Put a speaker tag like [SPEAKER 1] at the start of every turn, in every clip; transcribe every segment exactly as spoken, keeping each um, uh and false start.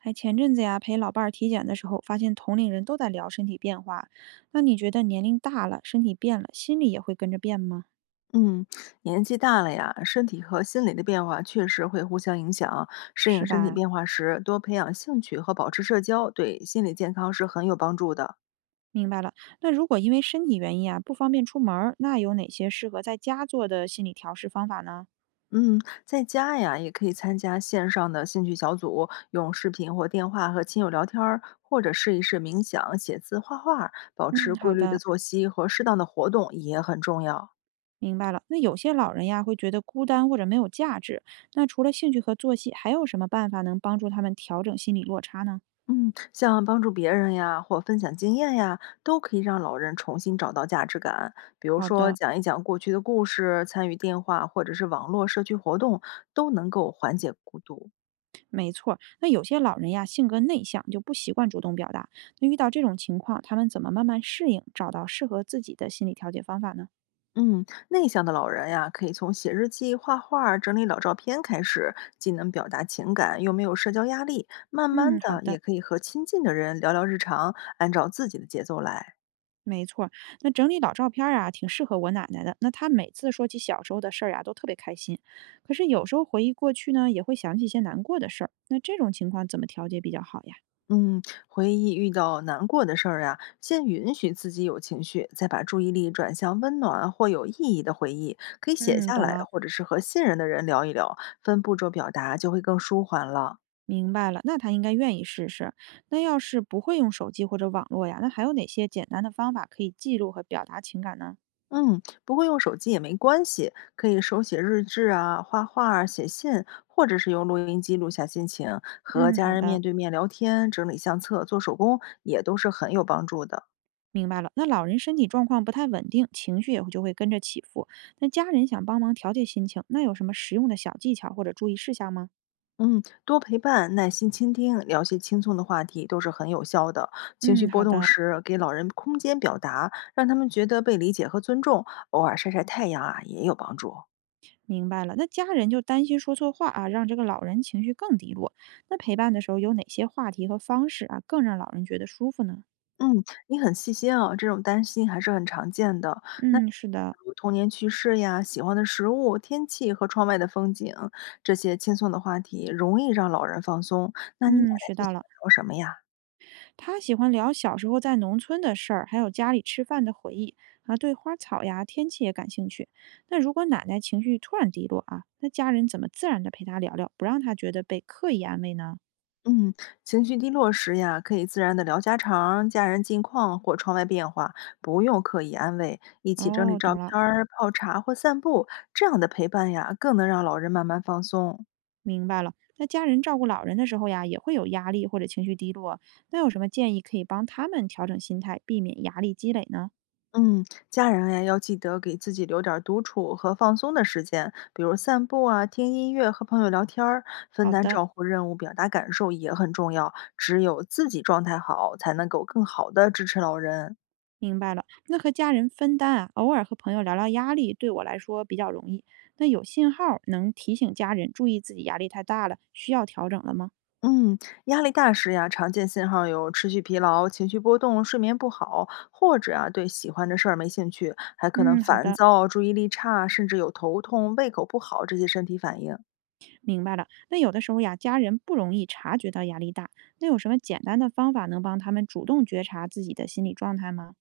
[SPEAKER 1] 哎，前阵子呀，陪老伴儿体检的时候，发现同龄人都在聊身体变化。那你觉得年龄大了，身体变了，心里也会跟着变吗？
[SPEAKER 2] 嗯，年纪大了呀，身体和心理的变化确实会互相影响。适应
[SPEAKER 1] 是
[SPEAKER 2] 身体
[SPEAKER 1] 吧？
[SPEAKER 2] 变化时，多培养兴趣和保持社交，对心理健康是很有帮助的。
[SPEAKER 1] 明白了。那如果因为身体原因啊，不方便出门儿，那有哪些适合在家做的心理调试方法呢？
[SPEAKER 2] 嗯，在家呀，也可以参加线上的兴趣小组，用视频或电话和亲友聊天儿，或者试一试冥想、写字、画画儿保持
[SPEAKER 1] 嗯，好
[SPEAKER 2] 规律的
[SPEAKER 1] 的，
[SPEAKER 2] 作息和适当的活动也很重要。
[SPEAKER 1] 明白了。那有些老人呀，会觉得孤单或者没有价值。那除了兴趣和作息，还有什么办法能帮助他们调整心理落差呢？
[SPEAKER 2] 嗯，像帮助别人呀，或分享经验呀，都可以让老人重新找到价值感。比如
[SPEAKER 1] 好
[SPEAKER 2] 说，
[SPEAKER 1] 的。
[SPEAKER 2] 讲一讲过去的故事，参与电话或者是网络社区活动，都能够缓解孤独。
[SPEAKER 1] 没错儿那有些老人呀，性格内向，就不习惯主动表达。那遇到这种情况，他们怎么慢慢适应，找到适合自己的心理调节方法呢？
[SPEAKER 2] 嗯，内向的老人呀，可以从写日记、画画、整理老照片开始，既能表达情感，又没有社交压力。慢慢
[SPEAKER 1] 嗯，好
[SPEAKER 2] 的，也
[SPEAKER 1] 的，
[SPEAKER 2] 可以和亲近的人聊聊日常，按照自己的节奏来。
[SPEAKER 1] 没错儿那整理老照片儿啊，挺适合我奶奶的。那她每次说起小时候的事儿啊，都特别开心。可是有时候回忆过去呢，也会想起一些难过的事儿。那这种情况怎么调节比较好呀？
[SPEAKER 2] 嗯，回忆遇到难过的事儿呀，先允许自己有情绪，再把注意力转向温暖或有意义的回忆，可以写
[SPEAKER 1] 嗯，
[SPEAKER 2] 下
[SPEAKER 1] 懂
[SPEAKER 2] 来，
[SPEAKER 1] 了，
[SPEAKER 2] 或者是和信任的人聊一聊，分步骤表达就会更舒缓了。
[SPEAKER 1] 明白了。那她应该愿意试试。那要是不会用手机或者网络呀，那还有哪些简单的方法可以记录和表达情感呢？
[SPEAKER 2] 嗯，不过用手机也没关系，可以手写日志啊、画画儿、写信，或者是用录音机录下心情，和
[SPEAKER 1] 嗯，
[SPEAKER 2] 家
[SPEAKER 1] 好
[SPEAKER 2] 人面
[SPEAKER 1] 的，
[SPEAKER 2] 对面聊天、整理相册、做手工，也都是很有帮助的。
[SPEAKER 1] 明白了。那老人身体状况不太稳定，情绪也会就会跟着起伏。那家人想帮忙调节心情，那有什么实用的小技巧或者注意事项吗？
[SPEAKER 2] 嗯，多陪伴、耐心倾听，聊些轻松的话题都是很有效的。情绪
[SPEAKER 1] 嗯，
[SPEAKER 2] 波
[SPEAKER 1] 好
[SPEAKER 2] 动
[SPEAKER 1] 的，
[SPEAKER 2] 时，给老人空间表达，让他们觉得被理解和尊重。偶尔晒晒太阳啊，也有帮助。
[SPEAKER 1] 明白了。那家人就担心说错话啊，让这个老人情绪更低落。那陪伴的时候有哪些话题和方式啊，更让老人觉得舒服呢？
[SPEAKER 2] 嗯，你很细心啊，这种担心还是很常见的。那
[SPEAKER 1] 嗯，是的，
[SPEAKER 2] 童年趣事呀、喜欢的食物、天气和窗外的风景，这些轻松的话题容易让老人放松。那你奶
[SPEAKER 1] 嗯，
[SPEAKER 2] 奶
[SPEAKER 1] 学
[SPEAKER 2] 最喜
[SPEAKER 1] 到了。
[SPEAKER 2] 欢聊什么呀？
[SPEAKER 1] 他喜欢聊小时候在农村的事儿，还有家里吃饭的回忆啊，对花草呀、天气也感兴趣。那如果奶奶情绪突然低落啊，那家人怎么自然的陪他聊聊，不让他觉得被刻意安慰呢？
[SPEAKER 2] 嗯，情绪低落时呀，可以自然的聊家常、家人近况或窗外变化，不用刻意安慰，一起整理
[SPEAKER 1] 哦，
[SPEAKER 2] 照
[SPEAKER 1] 懂了，
[SPEAKER 2] 片儿、泡茶或散步，这样的陪伴呀，更能让老人慢慢放松。
[SPEAKER 1] 明白了。那家人照顾老人的时候呀，也会有压力或者情绪低落，那有什么建议可以帮他们调整心态，避免压力积累呢？
[SPEAKER 2] 嗯，家人呀，要记得给自己留点儿独处和放松的时间，比如散步啊、听音乐、和朋友聊天儿，分
[SPEAKER 1] 好
[SPEAKER 2] 担
[SPEAKER 1] 的。
[SPEAKER 2] 照顾任务、表达感受也很重要。只有自己状态好，才能够更好的支持老人。
[SPEAKER 1] 明白了，那和家人分担啊，偶尔和朋友聊聊压力，对我来说比较容易。那有信号儿能提醒家人注意自己压力太大了，需要调整了吗？
[SPEAKER 2] 嗯，压力大时呀，常见信号有持续疲劳、情绪波动、睡眠不好，或者啊对喜欢的事儿没兴趣，还可能
[SPEAKER 1] 嗯，好
[SPEAKER 2] 烦
[SPEAKER 1] 的，
[SPEAKER 2] 躁、注意力差，甚至有头痛、胃口不好这些身体反应。
[SPEAKER 1] 明白了。那有的时候呀，家人不容易察觉到压力大，那有什么简单的方法能帮他们主动觉察自己的心理状态吗？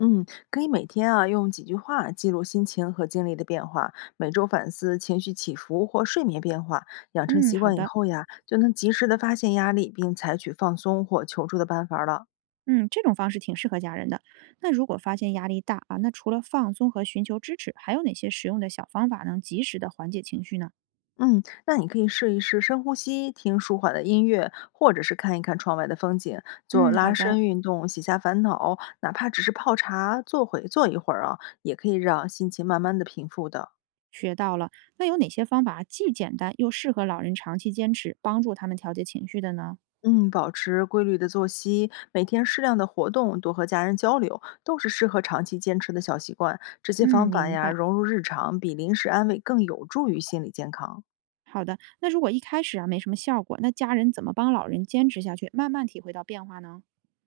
[SPEAKER 2] 嗯，可以每天啊用几句话记录心情和精力的变化，每周反思情绪起伏或睡眠变化，养成
[SPEAKER 1] 嗯，
[SPEAKER 2] 习
[SPEAKER 1] 好
[SPEAKER 2] 惯以
[SPEAKER 1] 的，
[SPEAKER 2] 后呀，就能及时的发现压力，并采取放松或求助的办法了。
[SPEAKER 1] 嗯，这种方式挺适合家人的。那如果发现压力大啊，那除了放松和寻求支持，还有哪些实用的小方法能及时的缓解情绪呢？
[SPEAKER 2] 嗯，那你可以试一试深呼吸，听舒缓的音乐，或者是看一看窗外的风景，做
[SPEAKER 1] 嗯，好
[SPEAKER 2] 拉
[SPEAKER 1] 的。
[SPEAKER 2] 伸运动，洗下烦恼，哪怕只是泡茶，坐会坐一会儿啊，也可以让心情慢慢的平复的。
[SPEAKER 1] 学到了。那有哪些方法既简单又适合老人长期坚持，帮助他们调节情绪的呢？
[SPEAKER 2] 嗯，保持规律的作息，每天适量的活动，多和家人交流，都是适合长期坚持的小习惯。这些
[SPEAKER 1] 嗯，
[SPEAKER 2] 方法
[SPEAKER 1] 明
[SPEAKER 2] 呀，
[SPEAKER 1] 白。
[SPEAKER 2] 融入日常，比临时安慰更有助于心理健康。
[SPEAKER 1] 好的，那如果一开始啊没什么效果，那家人怎么帮老人坚持下去，慢慢体会到变化呢？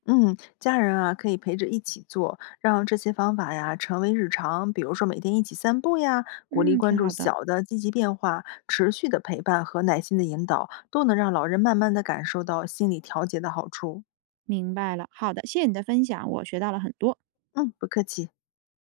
[SPEAKER 2] 嗯，家人啊可以陪着一起做，让这些方法呀成为日常。比如说每天一起散步呀，鼓励
[SPEAKER 1] 嗯，
[SPEAKER 2] 关
[SPEAKER 1] 挺
[SPEAKER 2] 注
[SPEAKER 1] 好的，
[SPEAKER 2] 小的积极变化，持续的陪伴和耐心的引导，都能让老人慢慢的感受到心理调节的好处。
[SPEAKER 1] 明白了。好的，谢谢你的分享，我学到了很多。
[SPEAKER 2] 嗯，不客气。